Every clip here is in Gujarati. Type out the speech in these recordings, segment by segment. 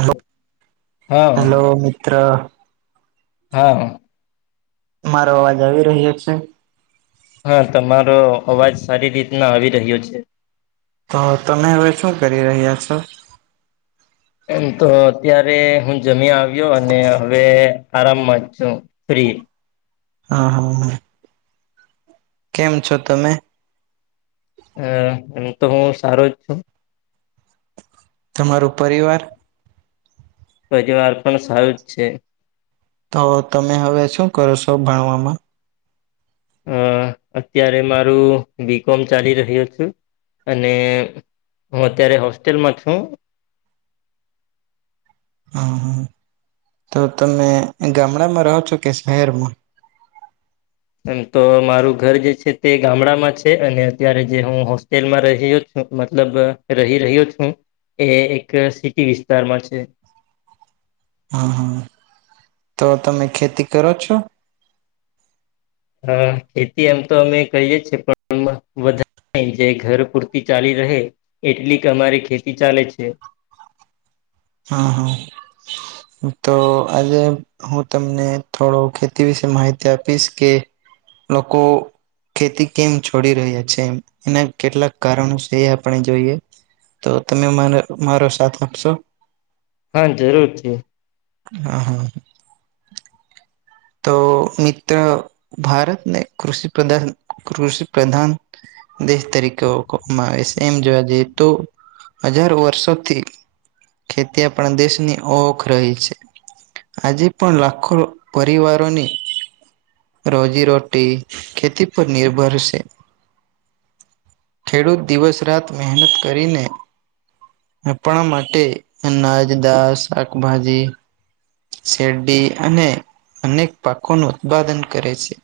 હલો હા હેલો મિત્ર હા મારો અવાજ આવી રહ્યો છે હા તમારો અવાજ સારી રીતના આવી રહ્યો છે. તો તમે હવે શું કરી રહ્યા છો એમ તો અત્યારે હું જમી આવ્યો અને હવે આરામમાં જ છું. ફ્રી હા હા હા કેમ છો તમે હું તો હું સારું જ છું. તમારો પરિવાર પરિવાર પણ સારું જ છે. તો તમે હવે શું કરો છો ભણવામાં અ અત્યારે મારું બીકોમ ચાલી રહ્યો છું અને હું અત્યારે હોસ્ટેલમાં છું. હમ્મ તો તમે ગામડામાં રહો છો કે શહેરમાં એમ તો મારું ઘર જે છે તે ગામડામાં છે અને અત્યારે જે હું હોસ્ટેલમાં રહ્યો મતલબ રહી રહ્યો છું એ એક સિટી વિસ્તારમાં છે. હમ્મ તો તમે ખેતી કરો છો? હા ખેતી એમ તો અમે કરીએ છીએ પણ વધારે એ જે ઘર પૂરતી ચાલી રહે એટલીક અમારી ખેતી ચાલે છે. હહ હહ તો આજે [unintelligible] હું તમને થોડો ખેતી વિશે માહિતી આપીશ કે લોકો ખેતી કેમ છોડી રહ્યા છે એમ એના કેટલાક કારણો સે એ આપણે જોઈએ. તો તમે માનો મારો સાથ આપશો? હા જરૂરથી. હા હા તો મિત્ર ભારતને કૃષિ પ્રદાન કૃષિ પ્રધાન દેશ તરીકે ઓકવામાં આવે છે એમ જોવા જઈએ તો હજાર વર્ષોથી [unintelligible] ખેતી આપણા દેશની ઓખ રહી છે. આજે પણ લાખો પરિવારોની રોજી રોટી ખેતી પર નિર્ભર સે. ખેડૂત દિવસ રાત મહેનત કરીને આપણા માટે અનાજ, દાળ, શાકભાજી શેરડી અને અનેક પાકોનું ઉત્પાદન કરે છે.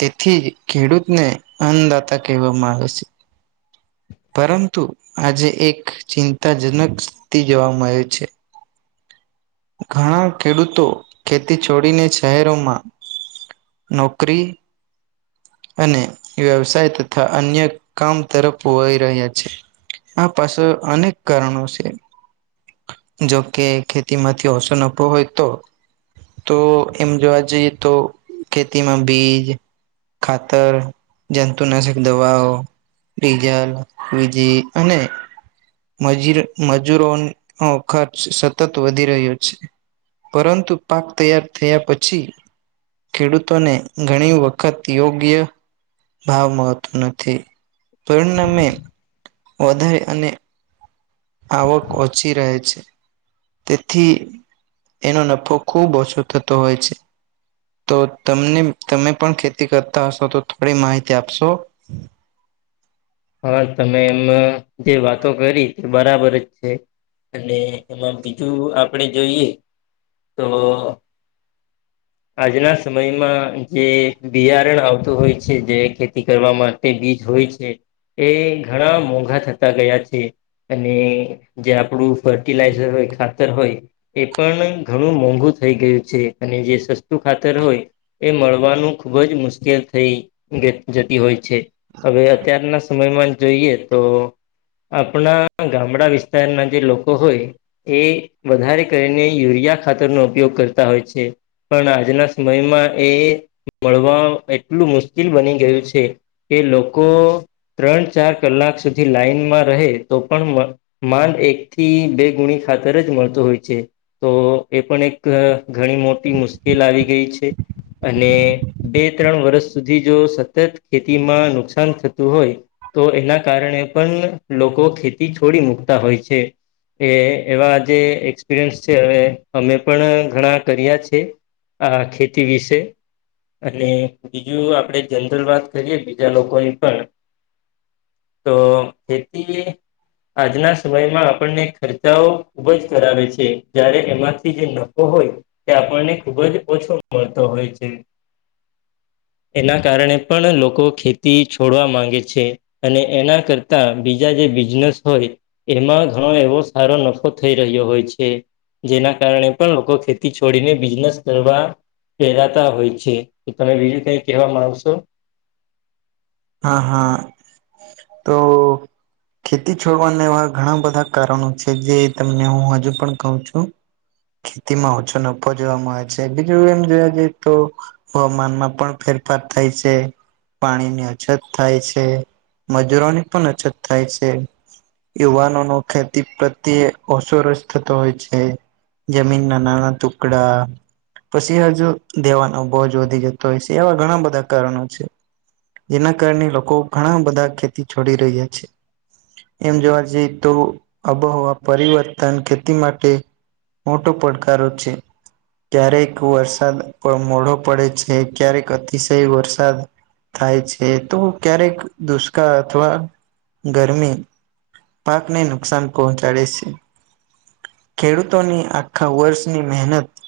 તેથી ખેડૂતને અન્નદાતા કહેવામાં આવે છે. પરંતુ આજે એક ચિંતાજનક સ્થિતિ જોવા મળે છે. ઘણા ખેડૂતો ખેતી છોડીને શહેરોમાં. નોકરી. અને વ્યવસાય તથા અન્ય કામ તરફ વહી રહ્યા છે. આ પાસ અનેક કારણો છે જો કે ખેતીમાં. થી ઓસો નફો હોય તો. તો એમ જોવા જઈએ તો ખેતીમાં બીજ. ખાતર, જંતુનાશક દવાઓ. ડીઝલ, વીજી અને મજીર મજૂરોનો ખર્ચ સતત વધી રહ્યો. છે. પરંતુ પાક તૈયાર થયા પછી. ખેડૂતોને ઘણી વખત યોગ્ય. ભાવ મળતો નથી પરિણમે. વધારે અને. આવક ઓછી રહે છે. તેથી એનો નફો ખુબ ઓછો થતો હોય છે. તો તમને તમે પણ ખેતી કરતા હશો તો થોડી માહિતી આપશો? હા તમે એમ જે વાતો કરી તે બરાબર જ છે. અને એમાં બીજું આપણે જોઈએ તો [inaudible] આજના સમયમાં જે બિયારણ આવતું હોય છે, જે ખેતી કરવામાં બીજ હોય છે, એ ઘણા મોઘા થતા ગયા છે, અને જે આપણું ફર્ટિલાઈઝર હોય ખાતર હોય. એ પન ઘણું મોંઘુ થઈ ગયું છે અને જે સસ્તું ખાતર હોય. એ મળવાનું ખુબ જ મુશ્કેલ થઈ જ જતી હોય છે. હવે અત્યારના સમયમાં જોઈએ તો આપણા ગામડા વિસ્તારના જે લોકો હોય. એ વધારે કરીને યુરિયા ખાતરનો ઉપયોગ કરતા હોય છે. પણ આજના સમયમાં એ મળવા એટલું મુશ્કેલ બની ગયું છે. એ લોકો ત્રણ ચાર કલાક સુધી લાઈનમાં રહે તો પણ. માંડ એક થી બે ગુણી ખાતર જ મળતું હોય છે. તો એ પણ એક ઘણી મોટી મુશ્કેલ આવી ગઈ છે. અને બે ત્રણ વર્ષ સુધી જો સતત ખેતીમાં નુકસાન થતું હોય. તો એના કારણે પન લોકો ખેતી છોડી મુકતા હોય છે. એ એવા જે એક્સપિરયન્સ છે, હવે અમે પણ ઘણા કર્યા છે, આ ખેતી વિશે. અને બીજું આપડે જનરલ વાત કરીએ બીજા લોકોની પણ, તો ખેતી આજના સમયમાં આપણને ખર્ચાઓ. ઉપજ કરાવે છે, જય્યારે એમાંથી જે નફો હોય. તે આપણને ખુબ જ ઓછો મળતો હોય છે, એના કારણે પણ લોકો ખેતી છોડવા માંગે છે. જેએના કરતા બીજા જે બિઝનેસ હોય, એમાં ઘણો એવો સારો નફો થઈ રહ્યો હોય છે, જેના કારણે પણ લોકો ખેતી છોડીને બિઝનેસ કરવા. પહેરાતા હોય છે, તો તમે બીજું કઈ કહે માં આવશો. આ હા તો.. ખેતી છોડવાના એવા ઘણા બધા કારણો છે, જે તમને હું હજુ પણ કહું છું ખેતીમાં ઓછો નફો જોવા મળ આવે છે બીજું એમ જોયા જઈએ તો હવામાનમાં પણ ફેરફાર થાય છે પાણીની. અછત થાય છે, મજૂરોની પણ અછત થાય છે, યુવાનો ન ખેતી પ્રત્યે ઓસો રસ થતો હોય છે, જમીન ના નાના ટુકડા. પછી હજુ દેવાનો બોજ વધી જતો હોય છે, એવા ઘણા બધા કારણો છે, જેના કારણે લોકો ઘણા બધા ખેતી છોડી રહ્યા છે, એમ જોવા જઈએ તો આબોહવા પરિવર્તન ખેતી માટે [unintelligible] મોટો પડકારો છે, [unintelligible] ક્યારેક વરસાદ મોઢો પડે છે, ક્યારેક અતિશય વરસાદ થાય છે, તો ક્યારેક દુષ્કાળ અથવા ગરમી પાકને નુકસાન પહોંચાડે છે, ખેડૂતોની આખા વર્ષની મહેનત,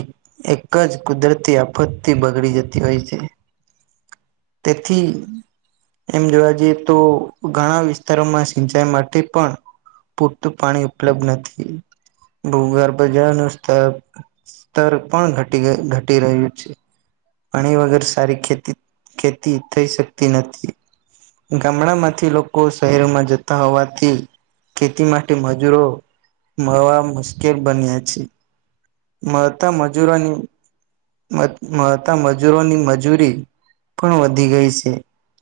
એક એક જ કુદરતી આફતથી બગડી જતી હોય છે, તેથી એમ જોવા જઈએ તો ઘણા વિસ્તારોમાં સિંચાઈ માટે પણ, પૂરતું પાણી ઉપલબ્ધ નથી ભૂગરબજાર ન સ્તર સ્તર પણ ઘટી ઘટી રહ્યું છે, પાણી વગર સારી ખેતી ખેતી થઈ શકતી નથી ગામડા માંથી લોકો શહેરોમાં જતા હોવાથી ખેતી માટે મજૂરો મળવા મુશ્કેલ બન્યા છે, મળતા મજૂરોની મળતા મજૂરોની મજૂરી પણ વધી ગઈ છે,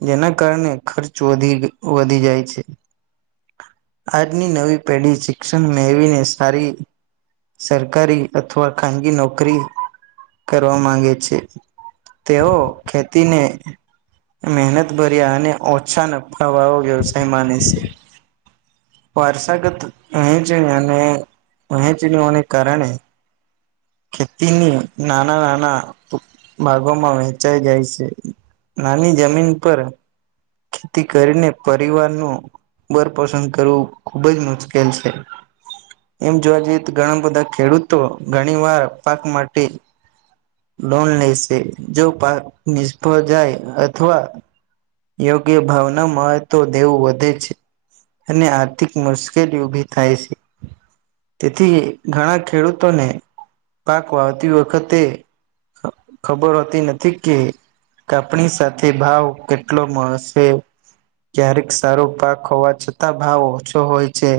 જેના કારણે ખર્ચ વધી-વધી જાય છે. આજની નવી પેઢી શિક્ષણ મેળવીને સારી સરકારી અથવા ખાનગી નોકરી કરવા માંગે છે, તેઓ ખેતીને મહેનત ભર્યા અને ઓછા ન હ વાવ વ્યવસાય માની છે, વારસાગત એ છે, અને [unintelligible] વહેંચણીઓને કારણે ખેતીની [unintelligible] નાના નાના ભાગોમાં વહેંચાઈ જાય છે, નાની જમીન પર, ખેતી કરીને પરિવાર ન બરપસંદ કરવું ખુબ જ, મુશ્કેલ છે, એમ જોવા જઈએ તો ઘણા બધા ખેડૂતો ઘણી વાર પાક માટે લોન લેશે જો પાક નિષ્ફળ જાય અથવા યોગ્ય ભાવ ન મળ તો દેવું વધે છે. અને આર્થિક મુશ્કેલી ઊભી થાય છે. તેથી ઘણા ખેડૂતોને પાક વાવતી વખતે ખબર હોતી નથી કે કાપણી સાથે ભાવ કે એટલો [unintelligible] ક્યારેક સારો પાક હોવા છતાં ભાવ ઓછો હોય છે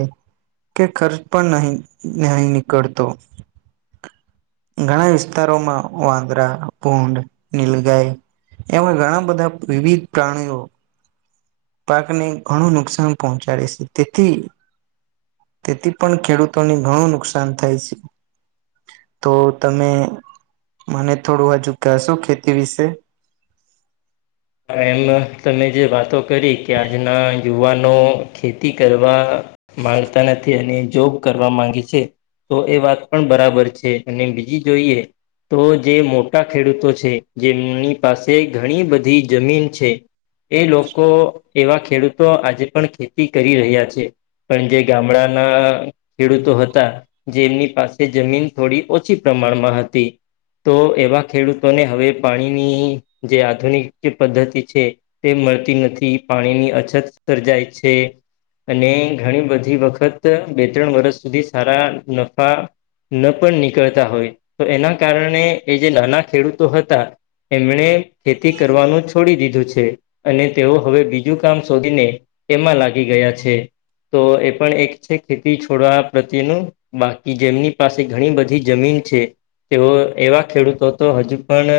કે ખર્ચ પણ નહી નહી નીકળતો ઘણા વિસ્તારોમાં વાંદરા, ભુંડ, નીલગાય એમાં ઘણા બધા વિવિધ પ્રાણીઓ પાકને ઘણું નુકસાન પહોંચાડે છે તેથી તેથી પણ ખેડૂતોને ઘણું નુકસાન થાય છે. તો તમે મને થોડું હજુ કહેશો ખેતી વિશે એમ તમે જે વાતો કરી કે આજના યુવાનો ખેતી કરવા માંગતા નથી, અને જોબ કરવા માંગે છે તો એ વાત પણ બરાબર છે. અને બીજી જોઈએ તો જે મોટા ખેડૂતો છે, જેમની પાસે ઘણી બધી જમીન છે એ લોકો એવા ખેડૂતો આજે પણ ખેતી કરી રહ્યા છે. પણ જે ગામડાના ખેડૂતો હતા જેમની પાસે જમીન થોડી ઓછી પ્રમાણમાં હતી તો એવા ખેડૂતોને હવે પાણીની જે આધુનિક જે પદ્ધતિ છે તે મળતી નથી, પાણીની અછત સર્જાય છે અને ઘણી બધી વખત બે-ત્રણ વર્ષ સુધી સારા નફા ન પણ નીકળતા હોય, તો એના કારણે એ જે નાના ખેડૂતો હતા એમણે ખેતી કરવાનું છોડી દીધું છે. અને તેઓ હવે બીજું કામ શોધીને એમાં લાગી ગયા છે. તો એ પણ એક છે ખેતી છોડવા પ્રત્યેનું બાકી જેમની પાસે ઘણી બધી જમીન છે તેઓ એવા ખેડૂતો તો હજુ પણ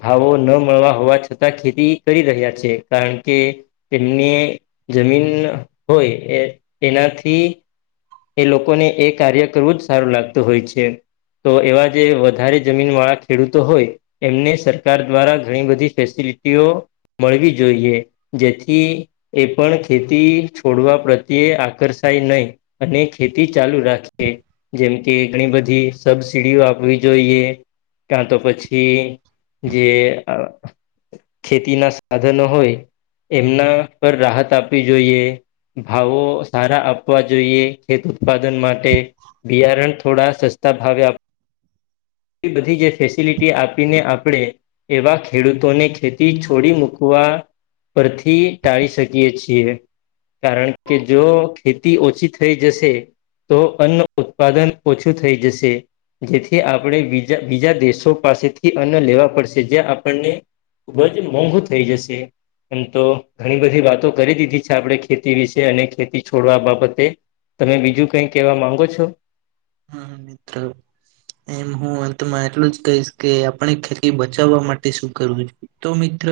ભાવો ન મળવા હોય છતાં ખેતી કરી રહ્યા છે, કારણ કે એમને જમીન હોય એ તેનાથી એ લોકોને એ કાર્ય કરવું જ સારું લાગતું હોય છે. તો એવા જે વધારે જમીન વાળા ખેડૂતો હોય એમને સરકાર દ્વારા ઘણી બધી ફેસિલિટીઓ મળવી જોઈએ, જેથી એ પણ ખેતી છોડવા પ્રત્યે આકર્ષાય નહીં. અને ખેતી ચાલુ રાખી જેમ કે ઘણી બધી સબસીિડીઓ આપવી જોઈએ ક્યાં તો પછી જે ખેતી ના સાધનો હોય એમના પર રાહત આપવી જોઈએ. ભાવો સારા આપવા જોઈએ, ખેત ઉત્પાદન માટે બિયારણ થોડા સસ્તા ભાવે આપ એ બધી જે ફેસિલિટી આપીને આપણે એવા ખેડૂતોને ખેતી છોડી મૂકવા પરથી ટાળી શકીએ છીએ, કારણ કે જો ખેતી ઓછ ઓછી થઈ જશે, તો અન્ન ઉત્પાદન ઓછું થઈ જશે. જેથી આપણે બીજા બીજા દેશો પાસેથી અન્ન લેવા પડશે, જે આપણને ખૂબ જ મોંઘુ થઇ જશે. એમ તો ઘણી બધી વાતો કરી દીધી છે આપણે ખેતી વિશે, અને ખેતી છોડવા બાબત તે તમે બીજું કંઈ કહેવા માંગો છો? હમ્મ-હમ્મ મિત્ર. એમ હું અંતમાં એટલું જ કહીશ કે આપણે ખેતી બચાવવા માટે શું કરવું જોઈ? તો મિત્ર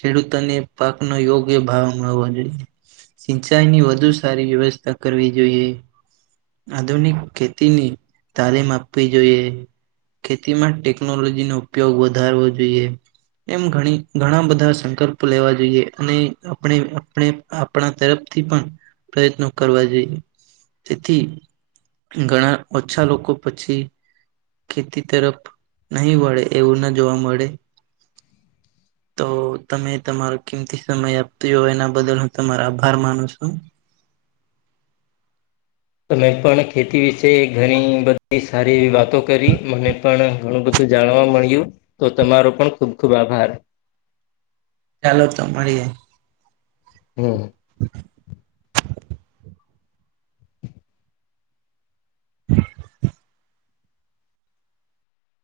ખેડૂતોને પાકનો યોગ્ય ભાવ મળવો જોઈએ. સિંચાઈની વધુ સારી વ્યવસ્થા કરવી જોઈએ આધુનિક ખેત તીની તાલીમ આપવી જોઈએ ખેતી માં ટેકનોલોજી નો ઉપયોગ વધારવો જોઈએ એમ ઘણી ઘણા બધા સંકલ્પો લેવા જોઈએ અને આપણે આપણે આપણા તરફથી પણ પ્રયત્નો કરવા જોઈએ તેથી ઘણા ઓછા લોકો પછી ખેતી તરફ નહી વળે એવું ના જોવા મળે તો તમે તમારો કેમથી સમય આપતી હોય એના બદલ હું તમારો આભાર માનું છું મેં પણ ખેતી વિશયી ઘણી બધી સારી એવી વાતો કરી મને પણ ઘણું બધું જાણવા મળ્યું તો તમારો પણ ખુબ ખુબ આભાર ચાલો તો મળયે હમ [inaudible] હ [inaudible]